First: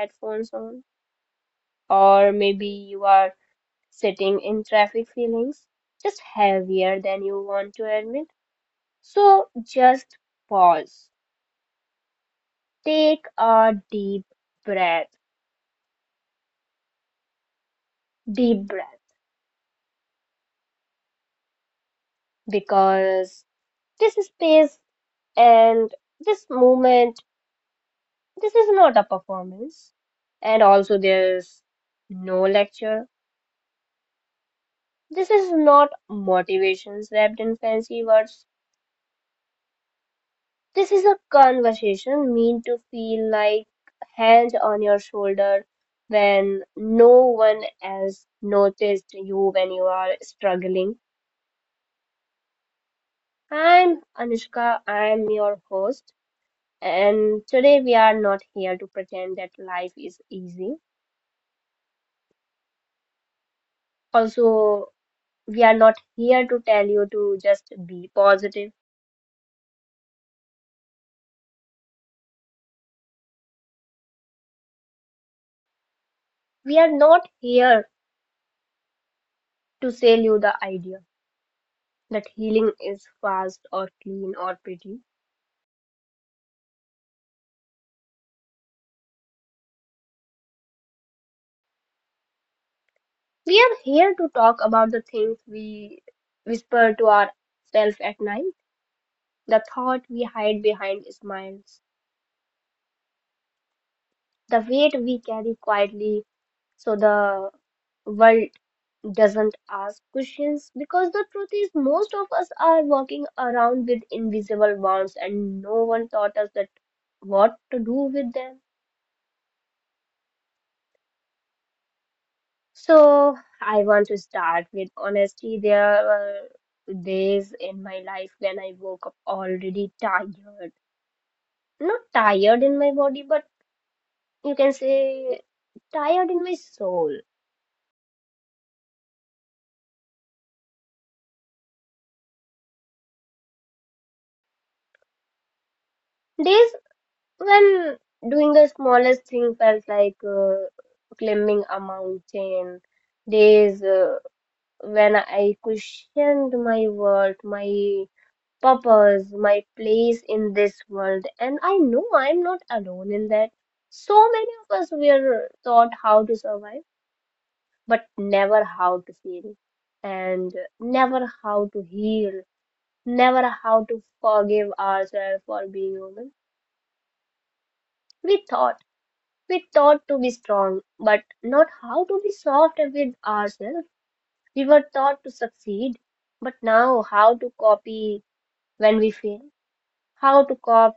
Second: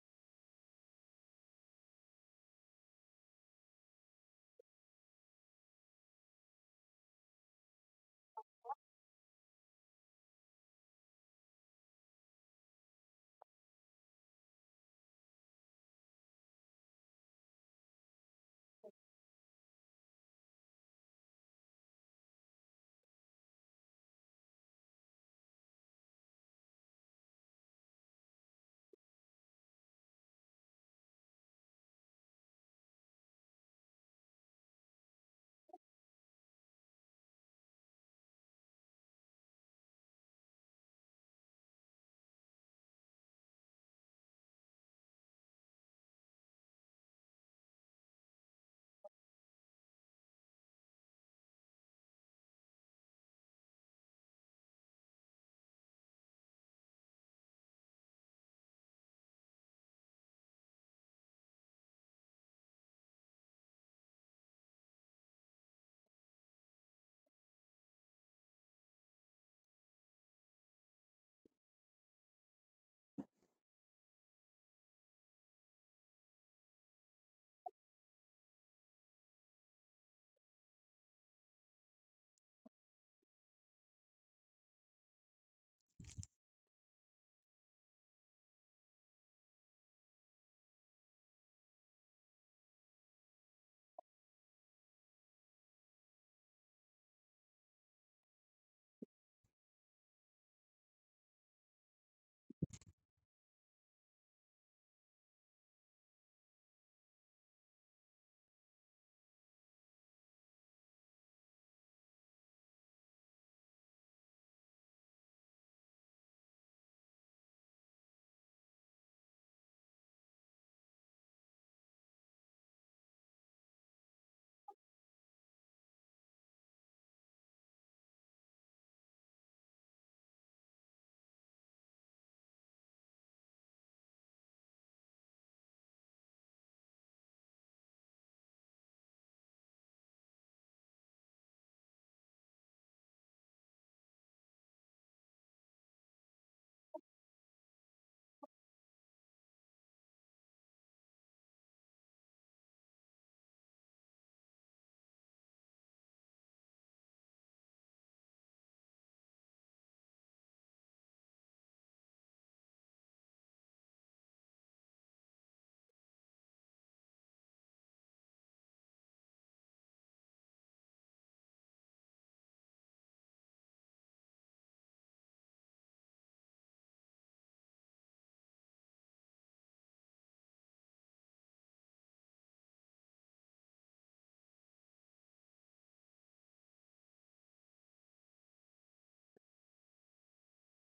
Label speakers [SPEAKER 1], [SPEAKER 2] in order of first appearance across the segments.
[SPEAKER 1] headphones on, or maybe you are sitting in traffic feelings just heavier than you want to admit. So just pause, take a breath, deep breath, because this space and this moment this is not a performance. And also, there's no lecture. This is not motivations wrapped in fancy words. This is a conversation meant to feel like hands on your shoulder when no one else noticed you when you are struggling. I'm Anushka, I'm your host, and today we are not here to pretend that life is easy. Also, we are not here to tell you to just be positive. We are not here to sell you the idea that healing is fast or clean or pretty. We are here to talk about the things we whisper to ourselves at night, the thought we hide behind smiles, the weight we carry quietly so the world doesn't ask questions, because the truth is most of us are walking around with invisible wounds and no one taught us that what to do with them. So I want to start with honesty. There were days in my life when I woke up already tired, not tired in my body but you can say tired in my soul. Days when doing the smallest thing felt like climbing a mountain. Days when I questioned my worth, my purpose, my place in this world, and I know I'm not alone in that. So many of us were taught how to survive, but never how to feel, and never how to heal, never how to forgive ourselves for being human. We thought. We taught to be strong, but not how to be soft with ourselves. We were taught to succeed, but now how to copy when we fail, how to cop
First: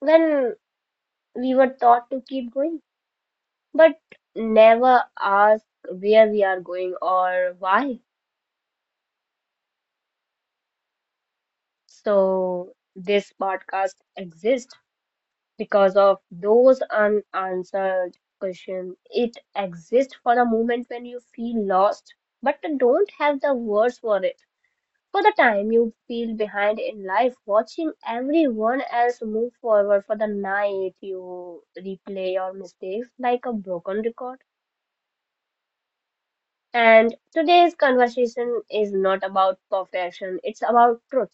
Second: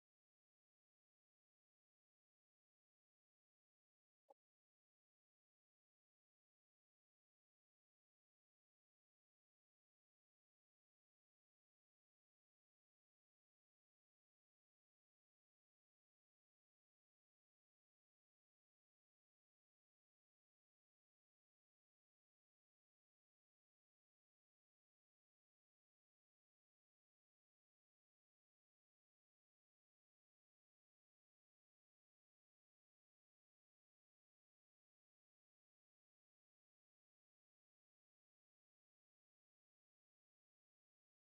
[SPEAKER 1] when we were taught to keep going, but never ask where we are going or why. So, this podcast exists because of those unanswered questions. It exists for a moment when you feel lost but don't have the words for it. For the time you feel behind in life, watching everyone else move forward, for the night you replay your mistakes like a broken record. And today's conversation is not about perfection, it's about truth.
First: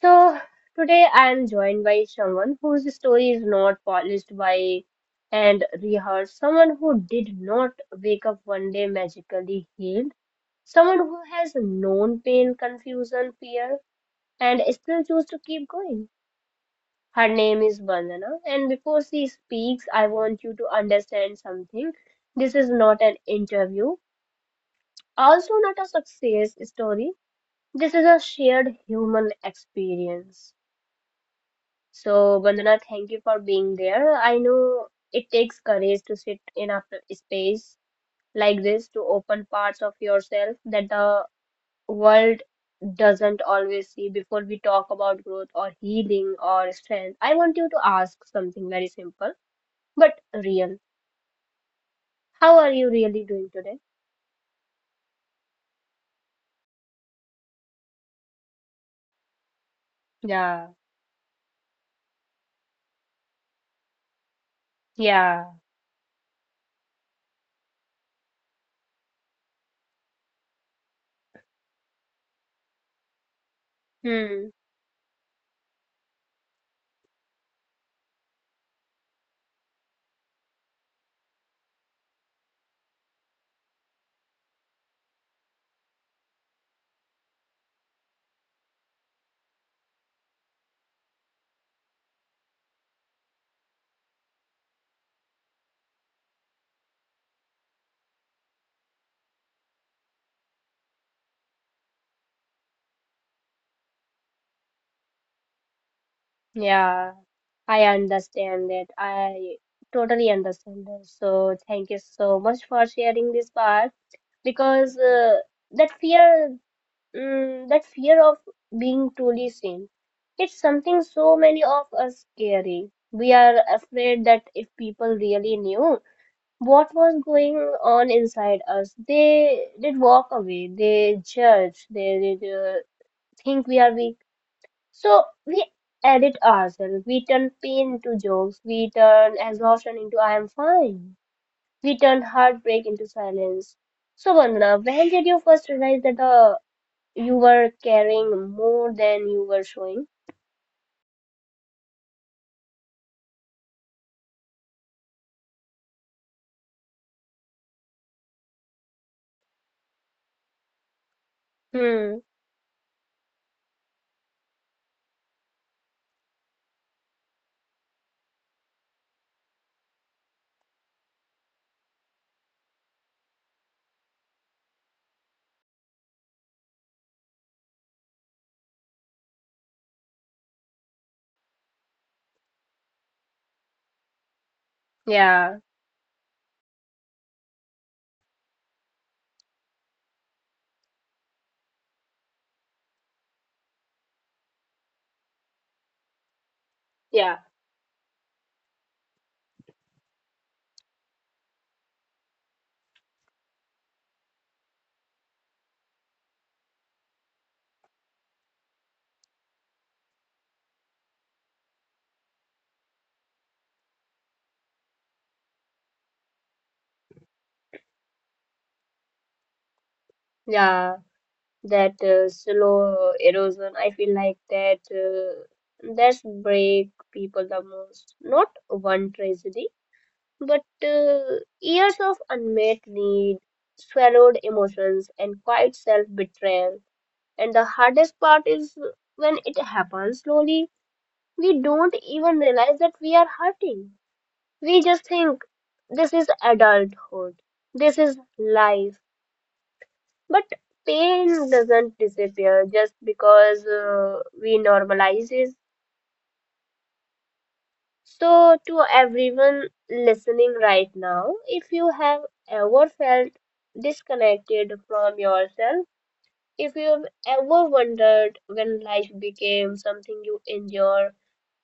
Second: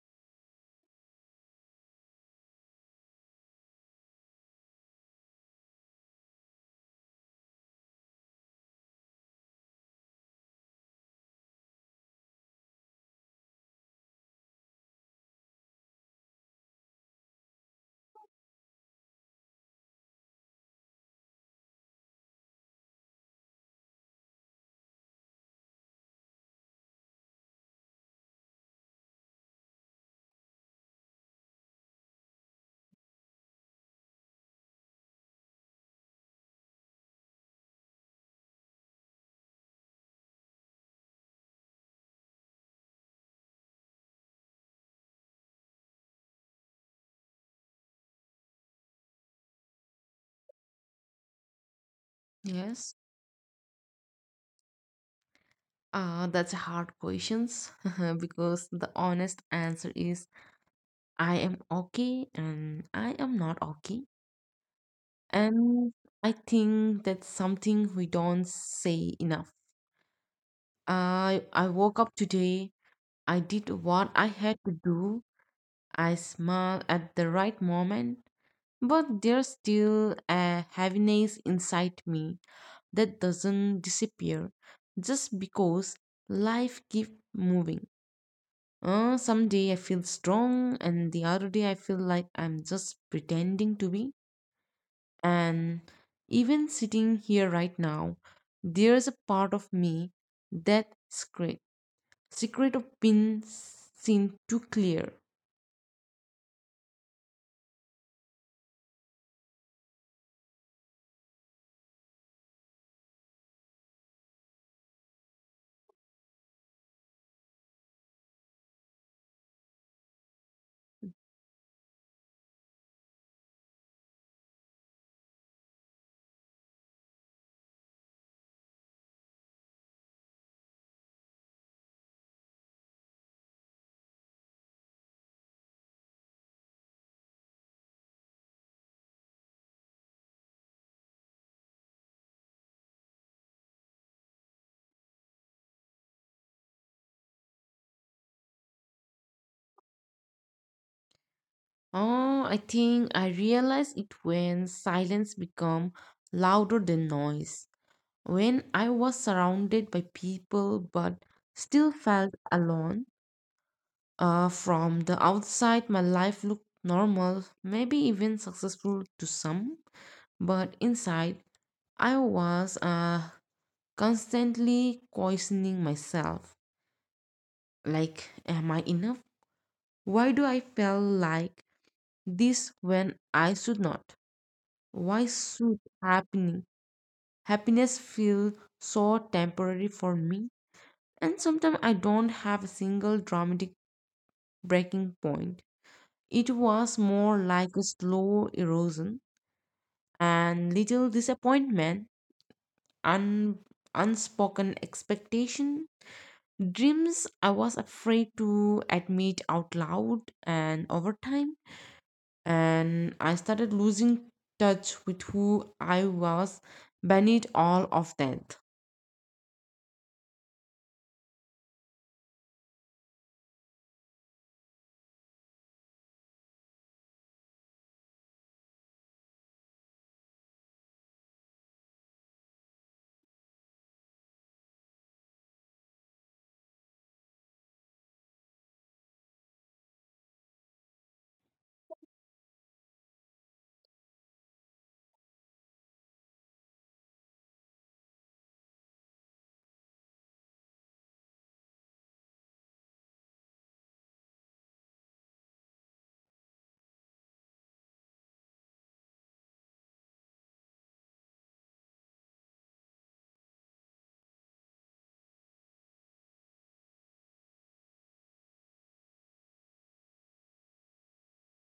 [SPEAKER 1] So, today I am joined by someone whose story is not polished by and rehearsed, someone who did not wake up one day magically healed, someone who has known pain, confusion, fear and still choose to keep going. Her name is Vandana, and before she speaks, I want you to understand something. This is not an interview, also not a success story. This is a shared human experience. So, Vandana, thank you for being there. I know it takes courage to sit in a space like this, to open parts of yourself that the world doesn't always see. Before we talk about growth or healing or strength, I want you to ask something very simple but real. How are you
[SPEAKER 2] Yes.
[SPEAKER 1] really doing today?
[SPEAKER 2] That's a hard questions because the honest answer is
[SPEAKER 1] Yeah,
[SPEAKER 2] I am okay and I am not okay.
[SPEAKER 1] yeah,
[SPEAKER 2] And I think that's something we don't say enough. I woke up today. I did what I
[SPEAKER 1] hmm,
[SPEAKER 2] had to do. I smiled at the right moment, but there's still a heaviness inside me that doesn't disappear just because life keeps moving. Some day I feel strong, and the other day I feel like I'm just pretending to be. And even sitting here right now, there's a part of me that secret, secret of being seen too clear.
[SPEAKER 1] yeah. I understand that. I totally understand this. So thank you so much for sharing this part, because that fear, mm, that fear of being truly seen. It's something so many of us carry. We are afraid that if people really knew what was going on inside us, they did walk away, they judge, they did think we are weak. So we edit ourselves. We turn pain into jokes. We turn exhaustion into I am fine. We turn heartbreak into silence. So, Vandana, when did you first realize that the you were caring more than you were showing?
[SPEAKER 2] Oh, I think I realized it when silence become louder than noise. When I was surrounded by people but still
[SPEAKER 1] Hmm.
[SPEAKER 2] felt alone. From the outside, my life looked normal, maybe even successful to some, but inside, I was constantly questioning myself. Like, am I enough? Why do I feel like this when I should not? Why
[SPEAKER 1] Yeah.
[SPEAKER 2] should happening happiness feel so temporary for me? And sometimes I don't have a single dramatic breaking point. It was more
[SPEAKER 1] Yeah.
[SPEAKER 2] like a slow erosion and little disappointment, un- unspoken expectation, dreams I was afraid to admit out loud, and over time, and I started losing touch with who I was beneath all of that.
[SPEAKER 1] Yeah. That slow erosion. I feel like that. That's break people the most. Not one tragedy, but years of unmet need, swallowed emotions, and quiet self betrayal. And the hardest part is when it happens slowly. We don't even realize that we are hurting. We just think this is adulthood, this is life. But pain doesn't disappear just because we normalize it. So, to everyone listening right now, if you have ever felt disconnected from yourself, if you've ever wondered when life became something you endure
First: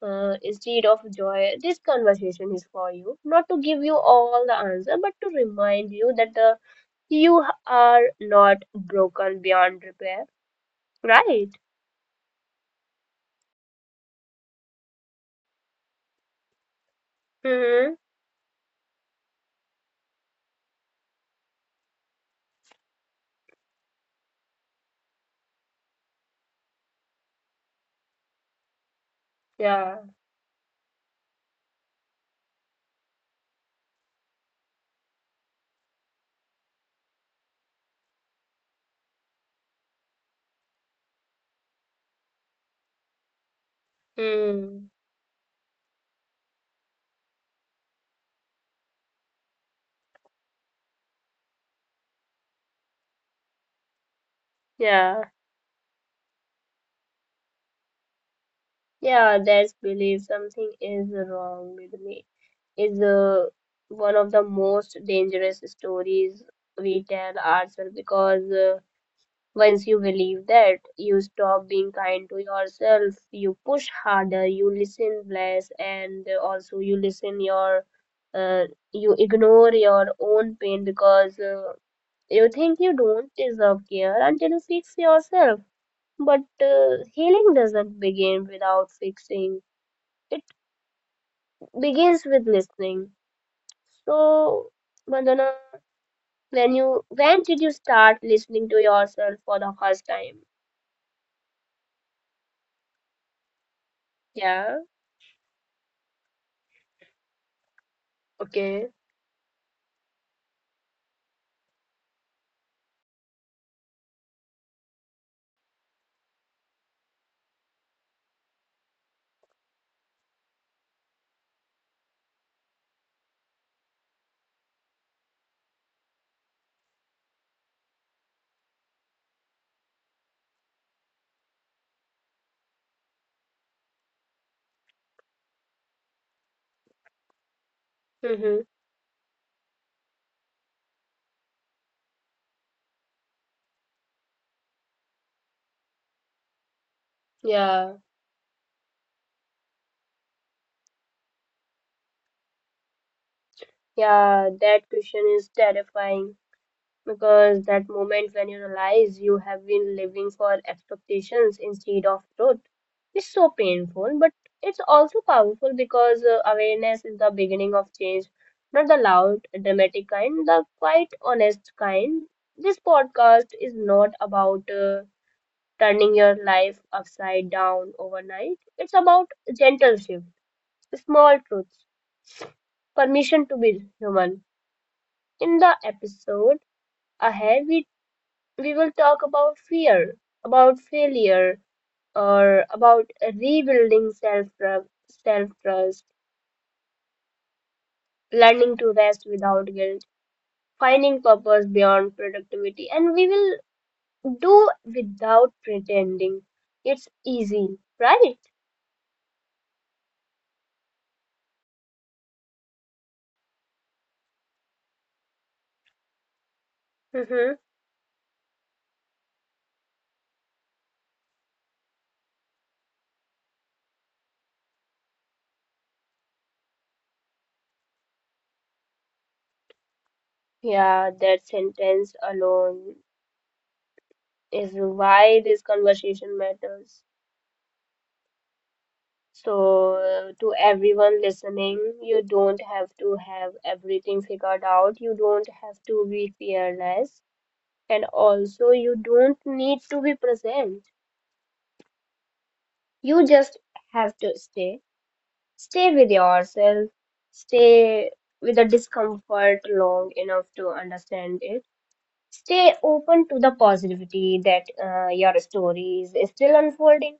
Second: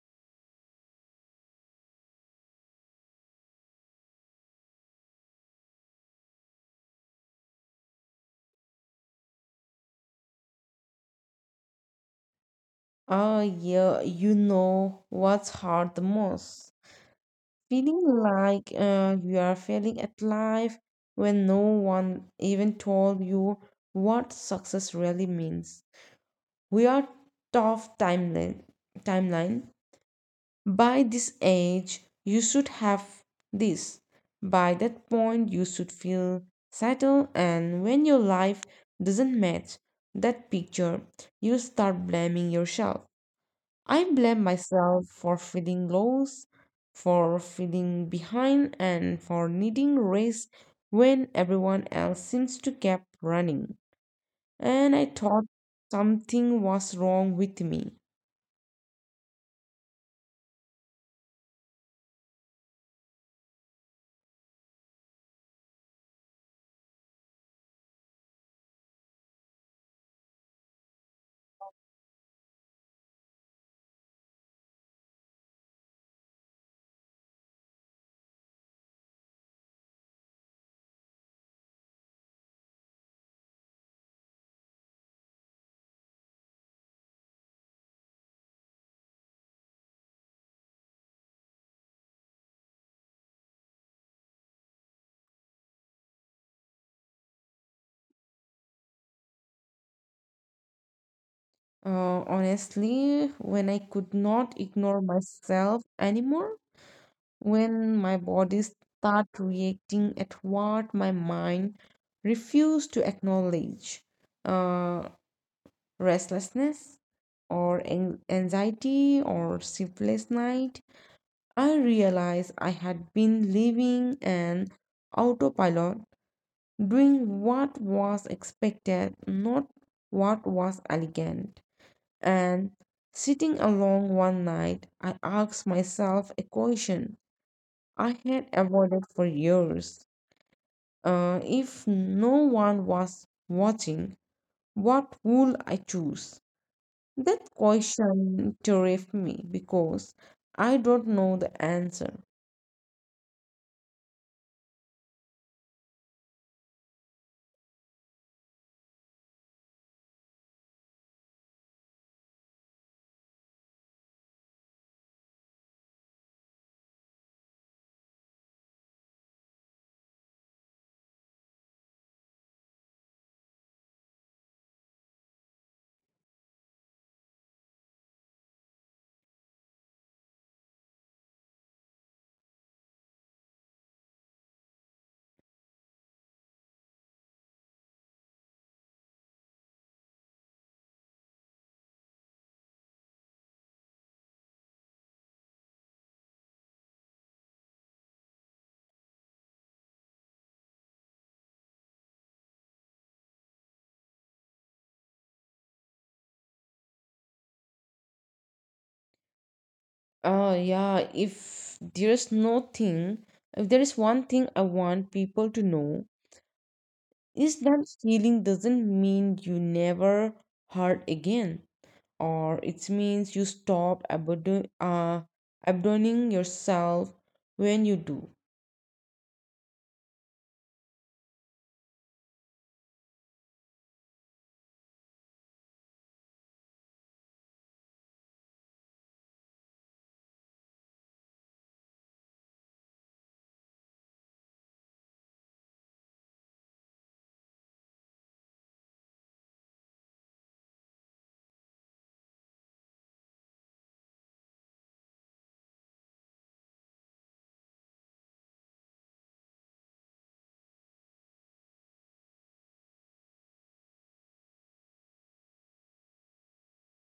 [SPEAKER 1] instead of joy, this conversation is for you. Not to give you all the answer, but to remind you that the you are not broken beyond repair, right?
[SPEAKER 2] Oh, yeah, you know what's hard the most.
[SPEAKER 1] Hmm.
[SPEAKER 2] Feeling like you are failing at life when no one even told you what success really means. We are tough timeline.
[SPEAKER 1] Yeah.
[SPEAKER 2] By this age you should have this. By that point you should feel settled, and when your life doesn't match that picture you start blaming yourself. I blame
[SPEAKER 1] Hmm.
[SPEAKER 2] myself for feeling lost, for feeling behind, and for needing rest when everyone else seems to keep running, and I
[SPEAKER 1] Yeah.
[SPEAKER 2] thought something was wrong with me.
[SPEAKER 1] Yeah, that's belief something is wrong with me. Is one of the most dangerous stories we tell ourselves, because once you believe that, you stop being kind to yourself, you push harder, you listen less, and also you listen your uh, you ignore your own pain because you think you don't deserve care until you fix yourself. But healing doesn't begin without fixing, it begins with listening. So, Vandana, when you when did you start listening to yourself for the first time?
[SPEAKER 2] Honestly, when I could not
[SPEAKER 1] Yeah,
[SPEAKER 2] ignore myself anymore, when my body
[SPEAKER 1] okay.
[SPEAKER 2] start reacting at what my mind refused to acknowledge, uh, restlessness or anxiety or sleepless night, I realized I had been living an autopilot, doing what was expected, not what was elegant. And sitting alone one night, I asked myself a question I had
[SPEAKER 1] Mm-hmm.
[SPEAKER 2] avoided for years. If no one was watching, what would I choose? That
[SPEAKER 1] Yeah,
[SPEAKER 2] question terrified me because I don't know the answer.
[SPEAKER 1] yeah, that question is terrifying, because that moment when you realize you have been living for expectations instead of truth is so painful, but it's also powerful because awareness is the beginning of change, not the loud, dramatic kind, the quite honest kind. This podcast is not about turning your life upside down overnight, it's about gentle shift, small truths, permission to be human. In the episode ahead, we will talk about fear, about failure, or about rebuilding self self trust, learning to rest without guilt, finding purpose beyond productivity, and we will do without pretending. It's easy, right?
[SPEAKER 2] Uh, yeah, if there's no thing, if there is one thing I want people to know,
[SPEAKER 1] Mm-hmm.
[SPEAKER 2] is that healing doesn't mean you never hurt again, or it means you stop abandoning yourself when you do.
[SPEAKER 1] Yeah, that sentence alone is why this conversation matters. So, to everyone listening, you don't have to have everything figured out. You don't have to be fearless. And also, you don't need to be present. You just have to stay. Stay with yourself. Stay with the discomfort long enough to understand it. Stay open to the positivity that your story is still unfolding.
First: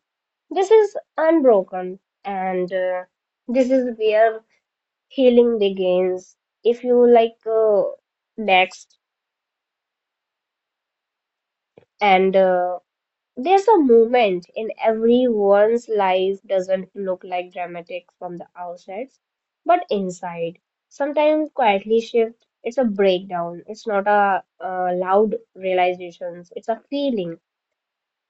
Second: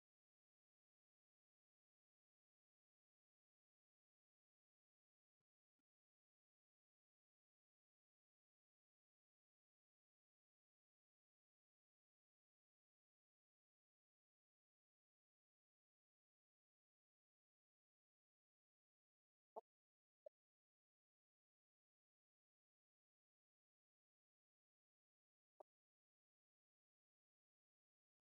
[SPEAKER 1] This is unbroken, and this is where healing begins if you like next and there's a moment in everyone's life doesn't look like dramatic from the outside, but inside sometimes quietly shift. It's a breakdown, it's not a loud realizations, it's a feeling,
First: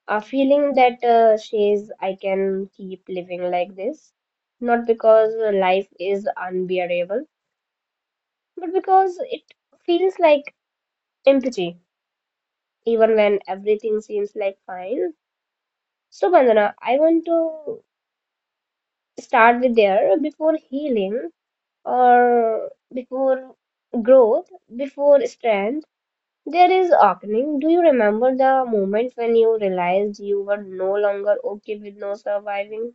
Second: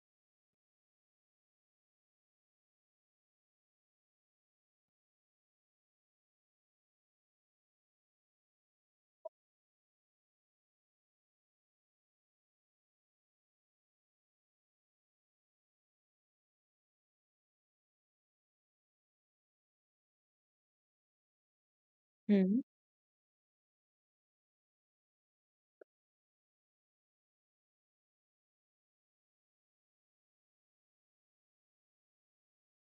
[SPEAKER 1] a feeling that says I can keep living like this, not because life is unbearable, but because it feels like empty even when everything seems like fine. So, Vandana, I want to start with there. Before healing
[SPEAKER 2] Hmm.
[SPEAKER 1] or before growth, before strength, there is opening. Do you remember the moment when you realized you were no longer okay with no surviving?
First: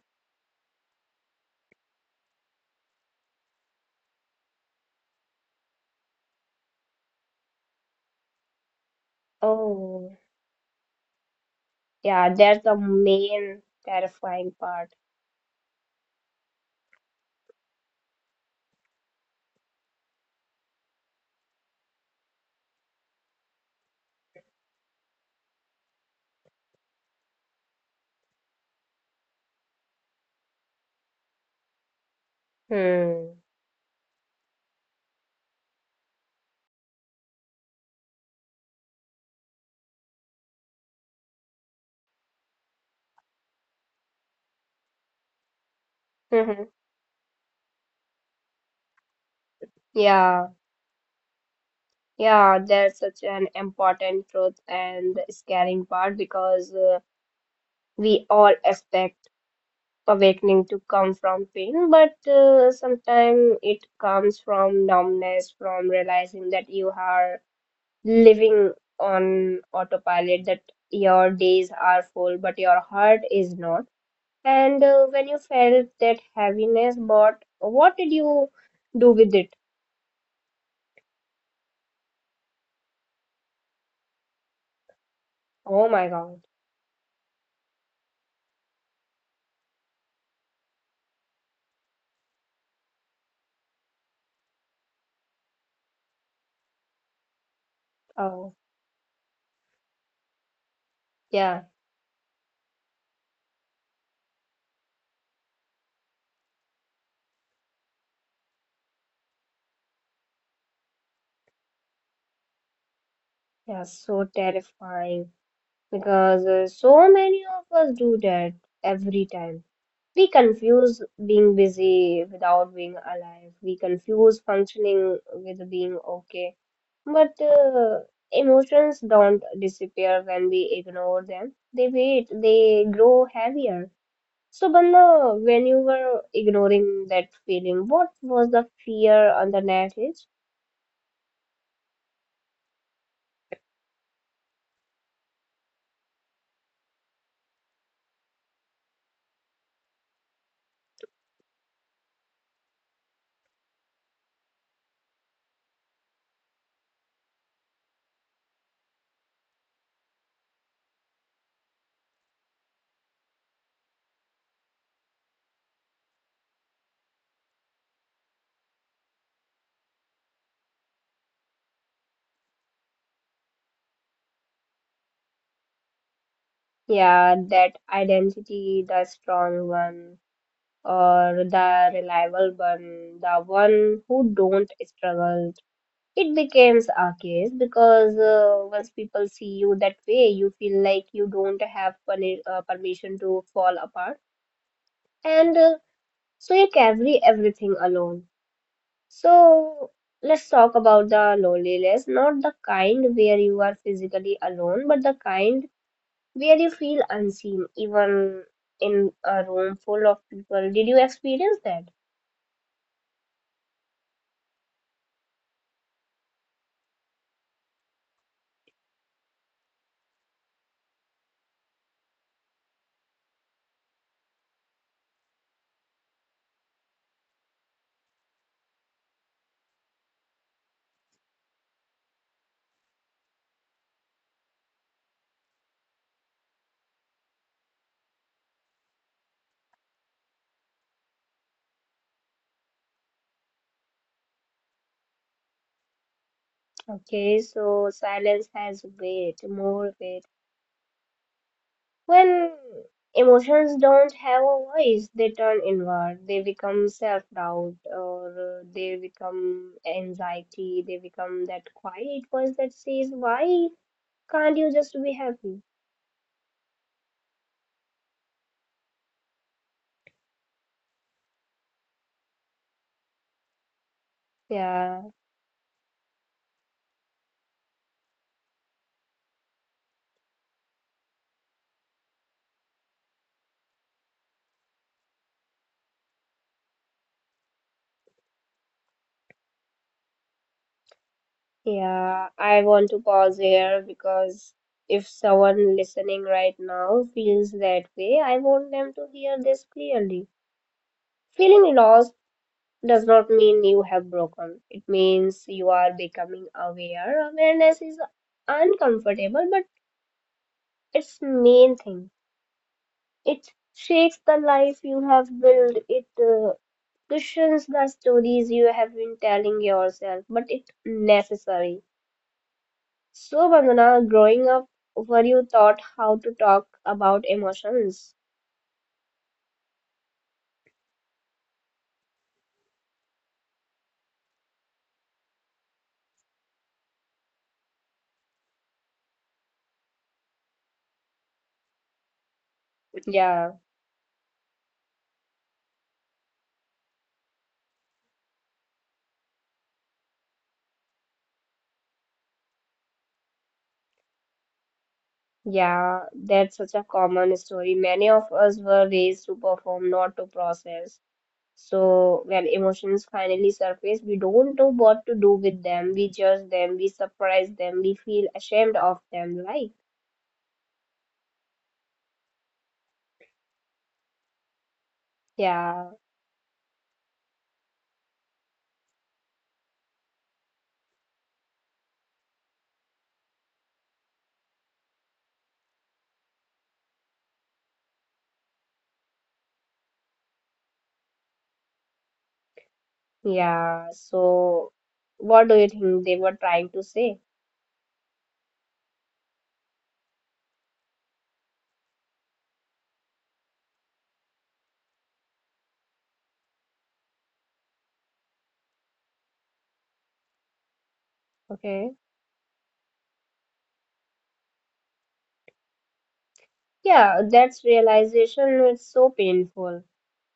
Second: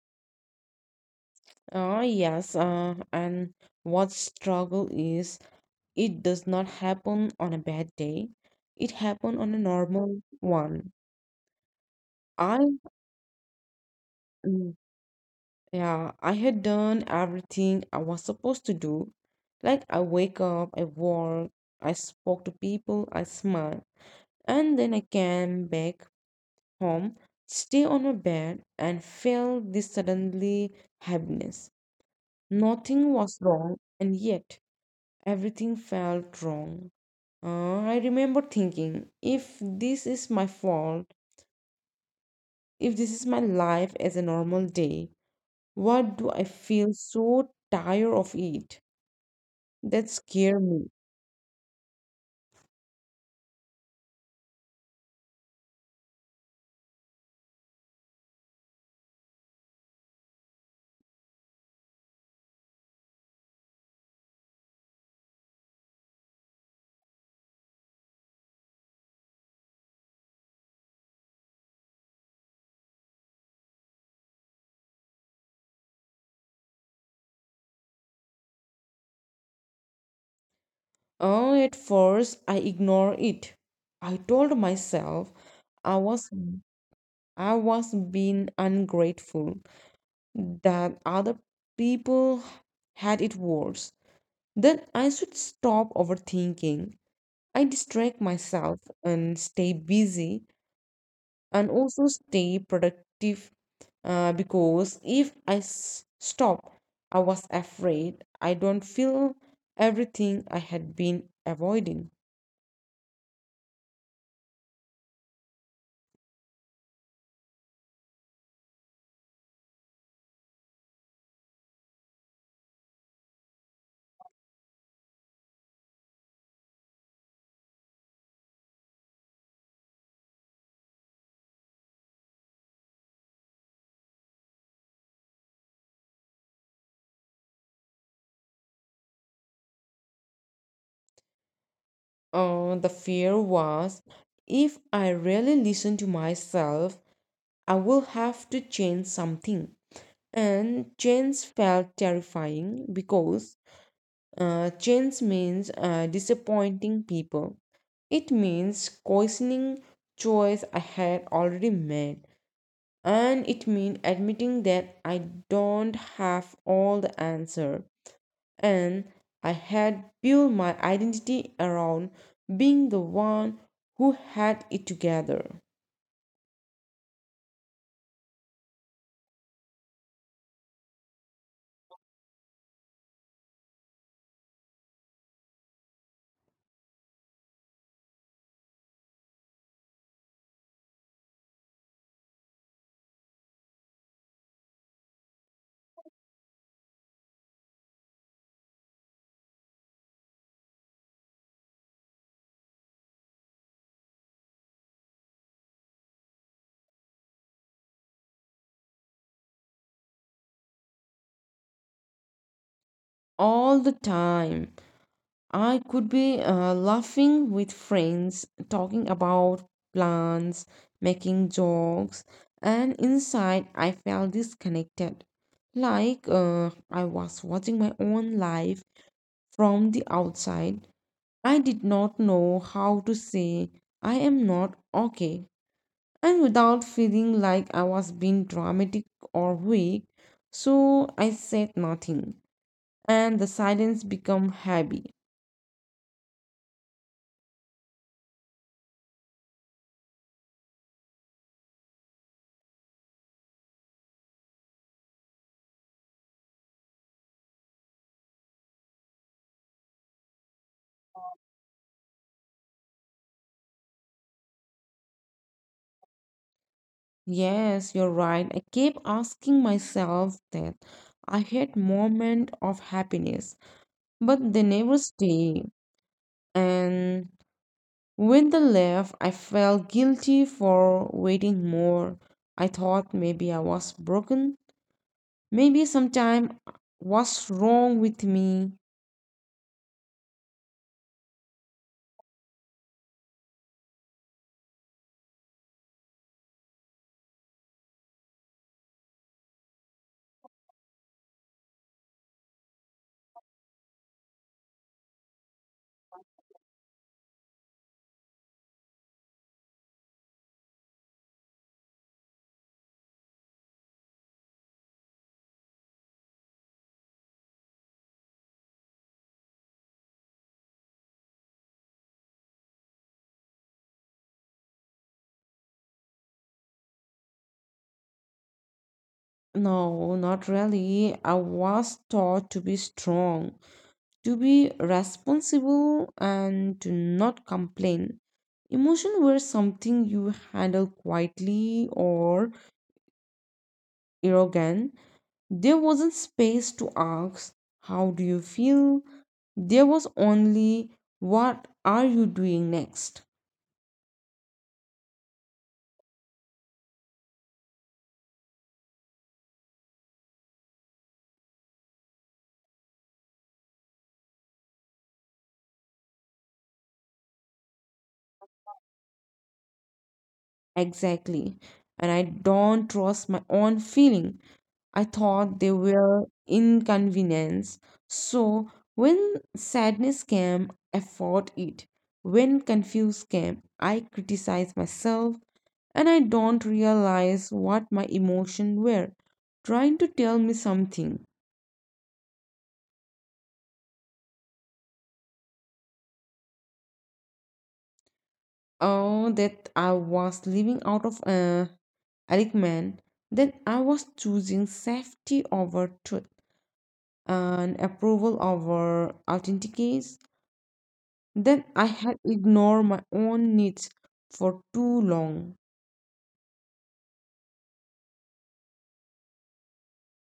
[SPEAKER 2] Ah, yes. And what struggle is, it does not happen on a bad day. It happen on a
[SPEAKER 1] Oh,
[SPEAKER 2] normal one.
[SPEAKER 1] yeah,
[SPEAKER 2] I
[SPEAKER 1] that's the main terrifying
[SPEAKER 2] mm,
[SPEAKER 1] part.
[SPEAKER 2] Yeah, I had done everything I was supposed to do. Like I wake up, I work, I spoke to people, I smile, and then I came back home, stay on my bed, and felt this suddenly heaviness. Nothing was
[SPEAKER 1] Hmm.
[SPEAKER 2] wrong, and yet everything felt wrong. I remember thinking, if this is my fault, if this is my life as a normal day, what do I
[SPEAKER 1] Mhm.
[SPEAKER 2] feel so tired of it? That
[SPEAKER 1] Yeah,
[SPEAKER 2] scared me.
[SPEAKER 1] yeah, that's such an important truth and scaring part. Because. We all expect awakening to come from pain, but sometimes it comes from numbness, from realizing that you are living on autopilot, that your days are full, but your heart is not. And when you felt that heaviness, but what did you do with it?
[SPEAKER 2] Oh, at first I ignored it. I told myself
[SPEAKER 1] Oh
[SPEAKER 2] I
[SPEAKER 1] my
[SPEAKER 2] was
[SPEAKER 1] God.
[SPEAKER 2] I was being ungrateful, that other people had it worse. That I should stop overthinking. I distract
[SPEAKER 1] Oh,
[SPEAKER 2] myself and stay busy
[SPEAKER 1] yeah,
[SPEAKER 2] and also stay productive because if I stop, I was afraid I don't feel everything I had been avoiding.
[SPEAKER 1] yeah, so terrifying because so many of us do that every time. We confuse being busy without being alive. We confuse functioning with being okay. But emotions don't disappear when we ignore them. They wait, they grow heavier. So, Bandha, when you were ignoring that feeling, what was the fear underneath it?
[SPEAKER 2] The fear was if I really listen to myself, I will have to change something. And change felt terrifying because change means disappointing people. It means questioning choice I had already made. And it means admitting that I don't have all the answer, and I had built my identity around being the one who had it together.
[SPEAKER 1] Yeah, that identity, the strong one, or the reliable one, the one who don't struggle. It becomes a case because once people see you that way, you feel like you don't have permission to fall apart, and so you carry everything alone. So let's talk about the loneliness, not the kind where you are physically alone, but the kind where you feel unseen, even in a room full of people. Did you experience that?
[SPEAKER 2] All the time, I could be laughing with friends, talking about plants, making jokes, and inside I felt disconnected, like I was watching my own life from the outside. I did not know how to say I am not okay and without feeling like I was being dramatic or weak. So I said nothing, and the silence became heavy.
[SPEAKER 1] Okay, so silence has weight, more weight when emotions don't have a voice, they turn inward. They become self doubt, or they become anxiety. They become that quiet voice that says, why can't you just be happy?
[SPEAKER 2] Yes, you're right. I kept asking myself that. I had moments of happiness, but they never
[SPEAKER 1] Yeah,
[SPEAKER 2] stay. And when they left, I felt guilty for waiting more. I thought maybe I was broken. Maybe sometime was wrong with me.
[SPEAKER 1] yeah. I want to pause here because if someone listening right now feels that way, I want them to hear this clearly. Feeling lost does not mean you have broken. It means you are becoming aware. Awareness is uncomfortable, but it's main thing. It shakes the life you have built. It cushions the stories you have been telling yourself, but it's necessary. So, Bandana, growing up, were you taught how to talk about emotions?
[SPEAKER 2] No, not really. I was taught to be strong, to be responsible, and to not complain. Emotion were something you handle quietly or
[SPEAKER 1] Yeah,
[SPEAKER 2] arrogant. There wasn't space to ask, how do you feel? There was only, what are you doing next?
[SPEAKER 1] yeah, that's such a common story. Many of us were raised to perform, not to process. So when emotions finally surface, we don't know what to do with them. We judge them, we surprise them, we feel ashamed of them, right?
[SPEAKER 2] Exactly. And I don't trust my own feeling. I thought they
[SPEAKER 1] Yeah,
[SPEAKER 2] were inconvenience. So when sadness came, I fought it. When confused came, I criticized myself and I don't realize what my emotions were trying to tell me something.
[SPEAKER 1] yeah. So what do you think they were trying to say?
[SPEAKER 2] Oh, that I was living out of alignment, that I was choosing safety over truth and approval over authenticity. Then I
[SPEAKER 1] Okay.
[SPEAKER 2] had ignored my own needs for too long.
[SPEAKER 1] Yeah, that's realization is so painful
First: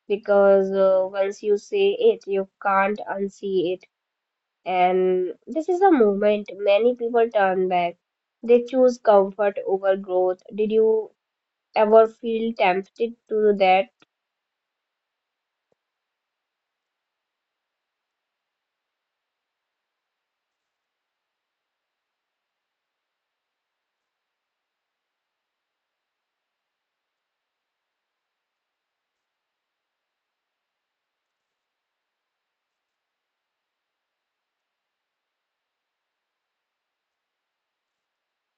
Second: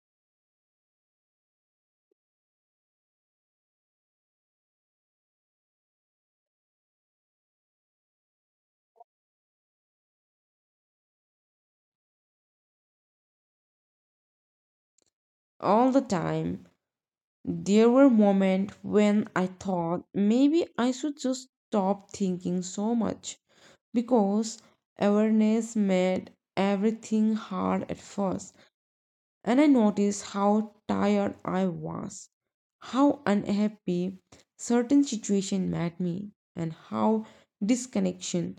[SPEAKER 1] because once you say it, you can't unsee it. And this is a moment many people turn back. They choose comfort over growth. Did you ever feel tempted to do that?
[SPEAKER 2] All the time, there were moments when I thought maybe I should just stop thinking so much because awareness made everything hard at first, and I noticed how tired I was, how unhappy certain situations made me, and how disconnection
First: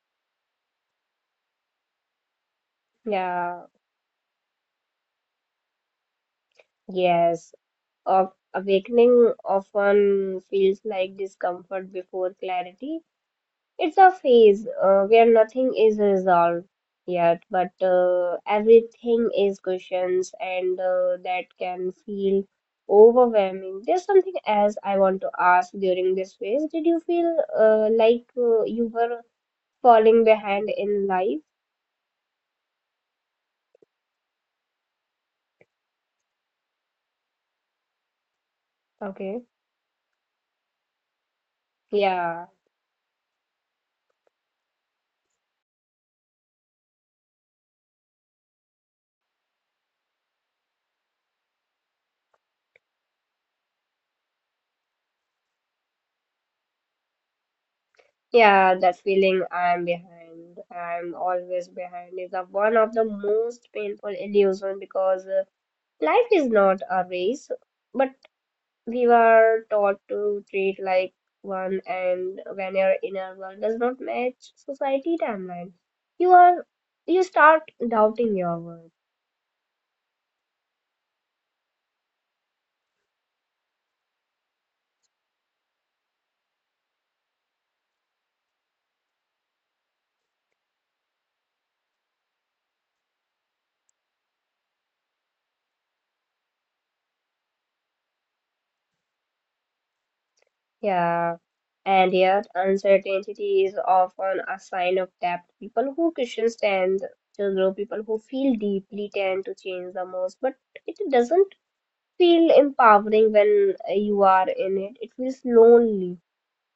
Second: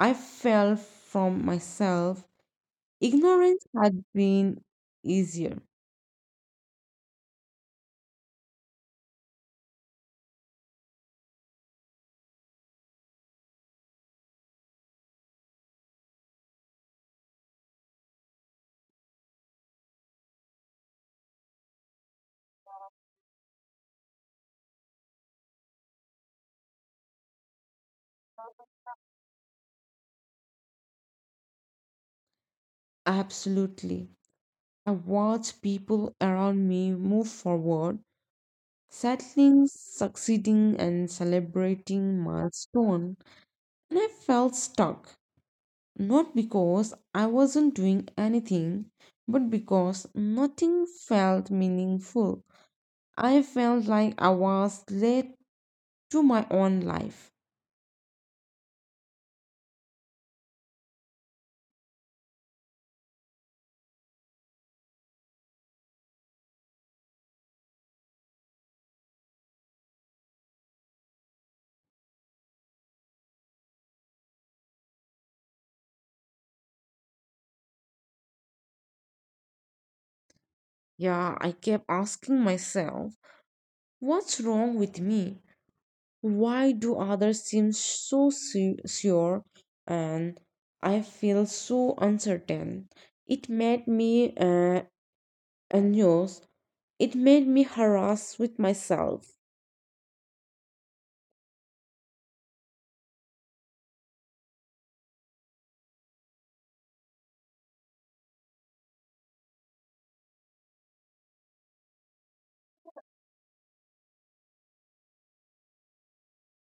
[SPEAKER 2] I felt from myself. Ignorance
[SPEAKER 1] Yeah,
[SPEAKER 2] had been easier.
[SPEAKER 1] yes. Of awakening often feels like discomfort before clarity. It's a phase where nothing is resolved yet, but everything is questions, and that can feel overwhelming. There's something else I want to ask during this phase. Did you feel like you were falling behind in life?
[SPEAKER 2] Absolutely. I watched people around me move forward,
[SPEAKER 1] Okay.
[SPEAKER 2] settling, succeeding, and celebrating
[SPEAKER 1] Yeah.
[SPEAKER 2] milestone, and I felt stuck. Not because I wasn't doing anything, but because nothing felt meaningful. I felt like I was late to my own life.
[SPEAKER 1] Yeah, that feeling I'm behind, I'm always behind is a, one of the most painful illusion because life is not a race, but we were taught to treat like one and when your inner world does not match society timeline, you are you start doubting your worth.
[SPEAKER 2] Yeah, I kept asking myself, what's wrong with me? Why do others seem so sure and I feel so uncertain? It made me anxious. It made me harassed with myself.
[SPEAKER 1] Yeah, and yet uncertainty is often a sign of depth. People who cushions tend to grow, people who feel deeply tend to change the most, but it doesn't feel empowering when you are in it. It feels lonely.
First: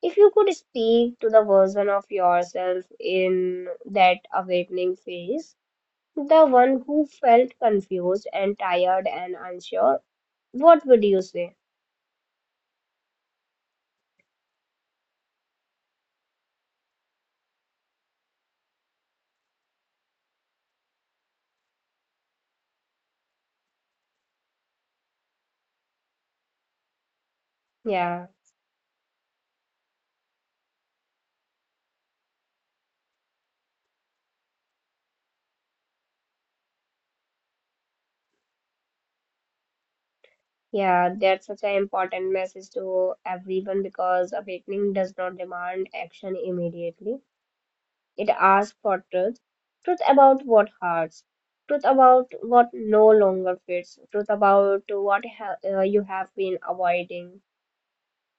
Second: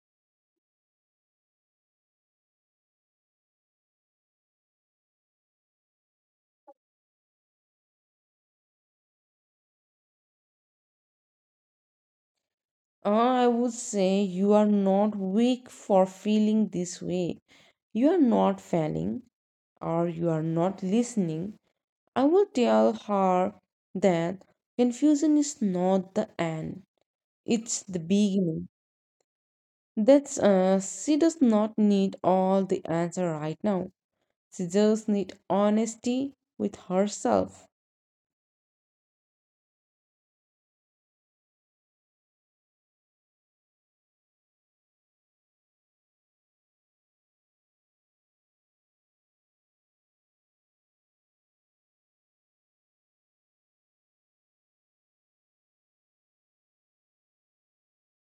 [SPEAKER 1] If you could speak to the version of yourself in that awakening phase, the one who felt confused and tired and unsure, what would you say?
[SPEAKER 2] Ah, I would say you are not weak for feeling this way. You are not failing or you are not listening. I will tell her that confusion is not the end, it's the
[SPEAKER 1] Yeah.
[SPEAKER 2] beginning. That's She does not need all the answer right now. She just need honesty with herself.
[SPEAKER 1] Yeah, that's such an important message to everyone because awakening does not demand action immediately. It asks for truth. Truth about what hurts, truth about what no longer fits, truth about what ha you have been avoiding.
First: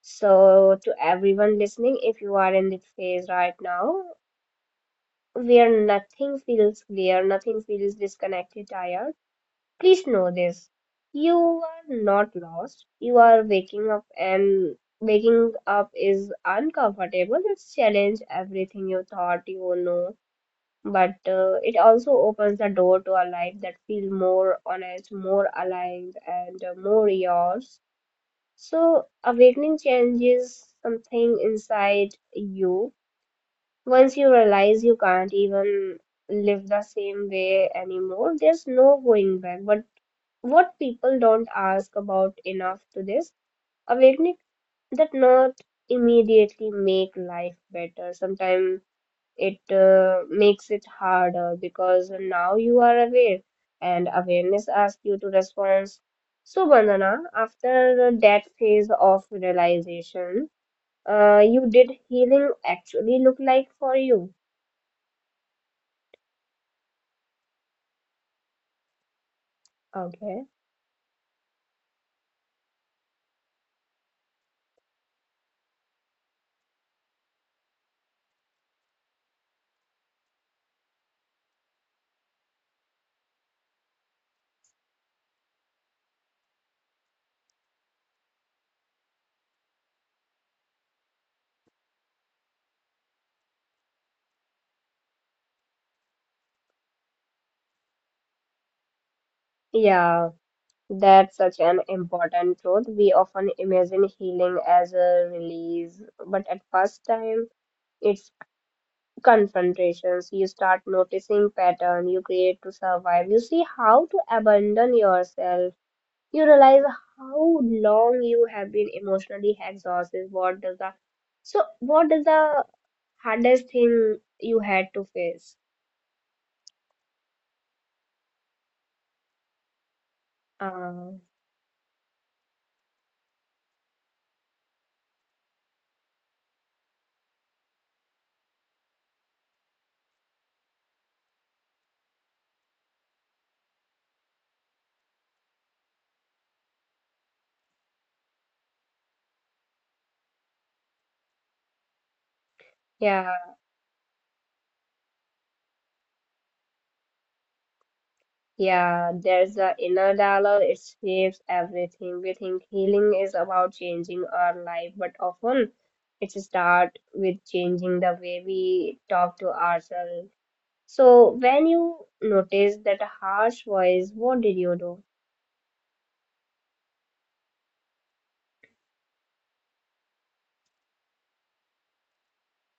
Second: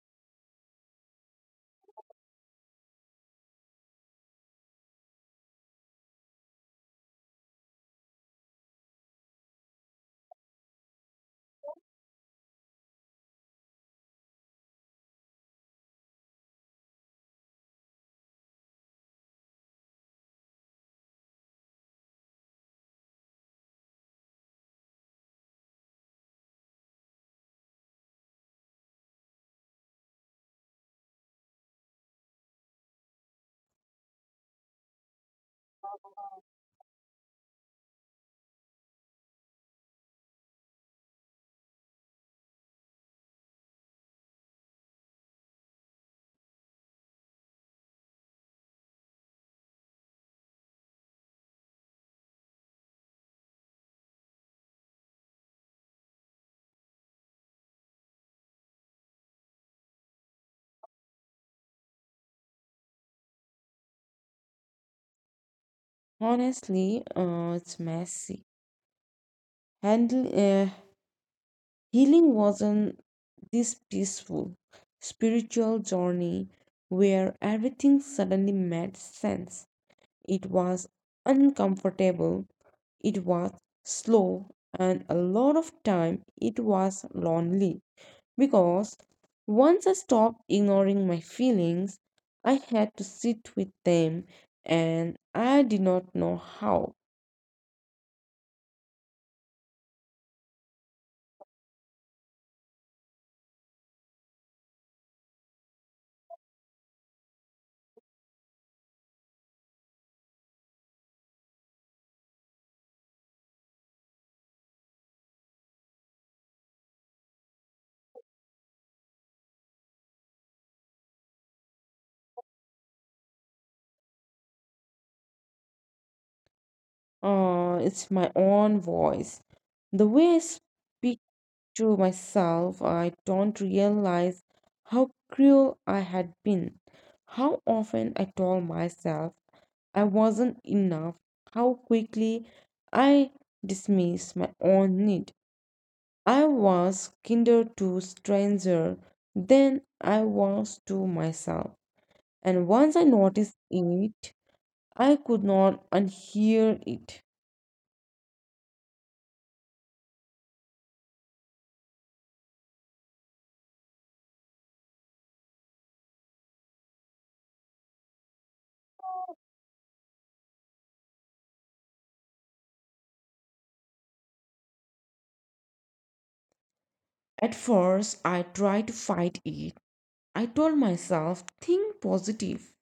[SPEAKER 1] So, to everyone listening, if you are in this phase right now where nothing feels clear, nothing feels disconnected, tired, please know this. You are not lost. You are waking up and waking up is uncomfortable. It's challenge everything you thought you know, but it also opens the door to a life that feels more honest, more aligned and more yours. So awakening changes something inside you. Once you realize you can't even live the same way anymore, there's no going back. But what people don't ask about enough to this awakening that not immediately make life better sometimes it makes it harder because now you are aware and awareness asks you to respond. So Bandana, after that phase of realization, you did healing actually look like for you?
[SPEAKER 2] Honestly, it's messy. Handling
[SPEAKER 1] Okay.
[SPEAKER 2] Healing wasn't this peaceful spiritual journey where everything suddenly made sense. It was uncomfortable. It was slow, and a lot of time it was lonely. Because once I stopped ignoring my feelings, I had to sit with them and I did not know how.
[SPEAKER 1] Yeah, that's such an important truth. We often imagine healing as a release, but at first time, it's confrontations. You start noticing pattern you create to survive. You see how to abandon yourself. You realize how long you have been emotionally exhausted. What does the so what is the hardest thing you had to face?
[SPEAKER 2] It's my own voice. The way I
[SPEAKER 1] Uh,
[SPEAKER 2] speak to myself, I don't realize how cruel I had been. How often I told myself I wasn't enough, how quickly I dismissed my own need. I was kinder to stranger than I was to myself. And once I
[SPEAKER 1] yeah.
[SPEAKER 2] noticed it, I could not unhear it.
[SPEAKER 1] Yeah, there's the inner dialogue, it shapes everything. We think healing is about changing our life, but often it starts with changing the way we talk to ourselves. So, when you noticed that a harsh voice, what did you do?
[SPEAKER 2] At first, I tried to fight it. I told myself, think positive,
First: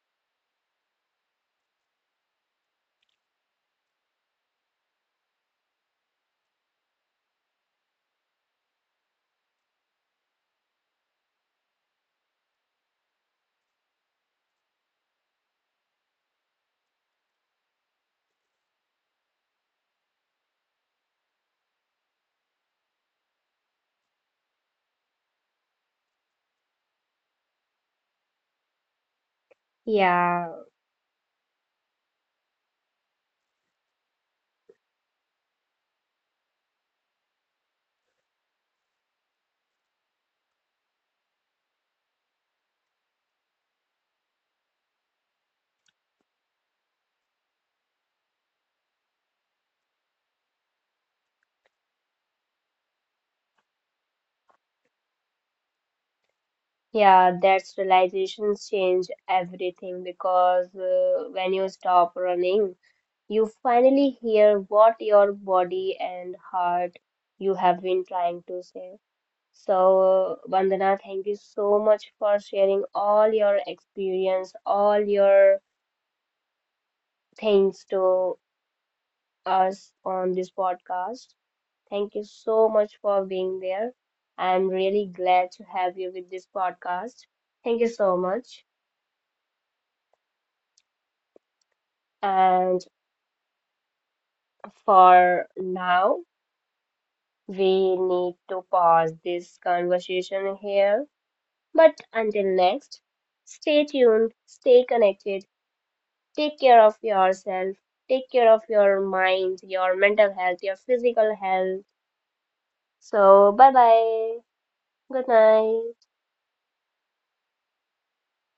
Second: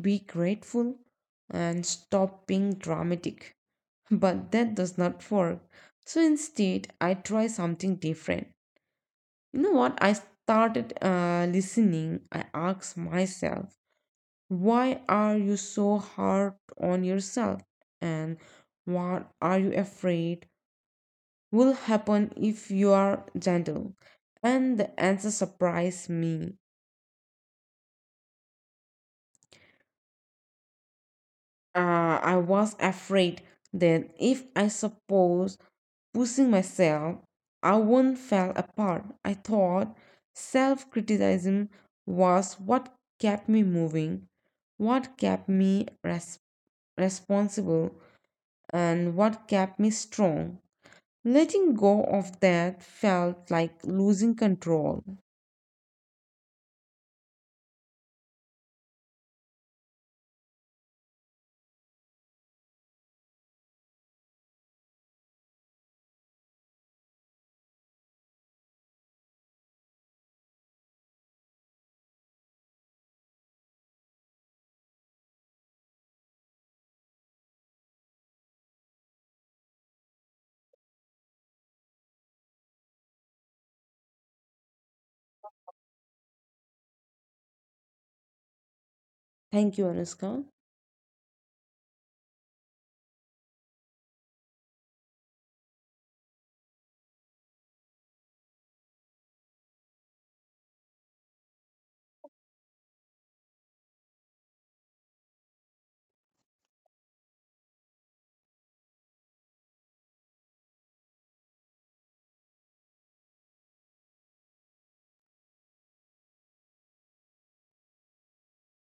[SPEAKER 2] be grateful, and stop being dramatic. But that does not work. So instead, I try something different. You know what? I started listening. I asked myself, why are you so hard on yourself? And what are you afraid will happen if you are gentle? And the answer surprised me.
[SPEAKER 1] Yeah,
[SPEAKER 2] I was afraid that if I suppose pushing myself, I wouldn't fall apart. I thought self criticism was what kept me moving, what kept me responsible, and what kept me strong. Letting go of that felt like losing control.
[SPEAKER 1] yeah, that's realizations change everything because when you stop running, you finally hear what your body and heart you have been trying to say. So, Vandana, thank you so much for sharing all your experience, all your things to us on this podcast. Thank you so much for being there. I'm really glad to have you with this podcast. Thank you so much.
[SPEAKER 2] Thank you, Anuska.
[SPEAKER 1] And for now, we need to pause this conversation here. But until next, stay tuned, stay connected, take care of yourself, take care of your mind, your mental health, your physical health. So, bye bye. Good night.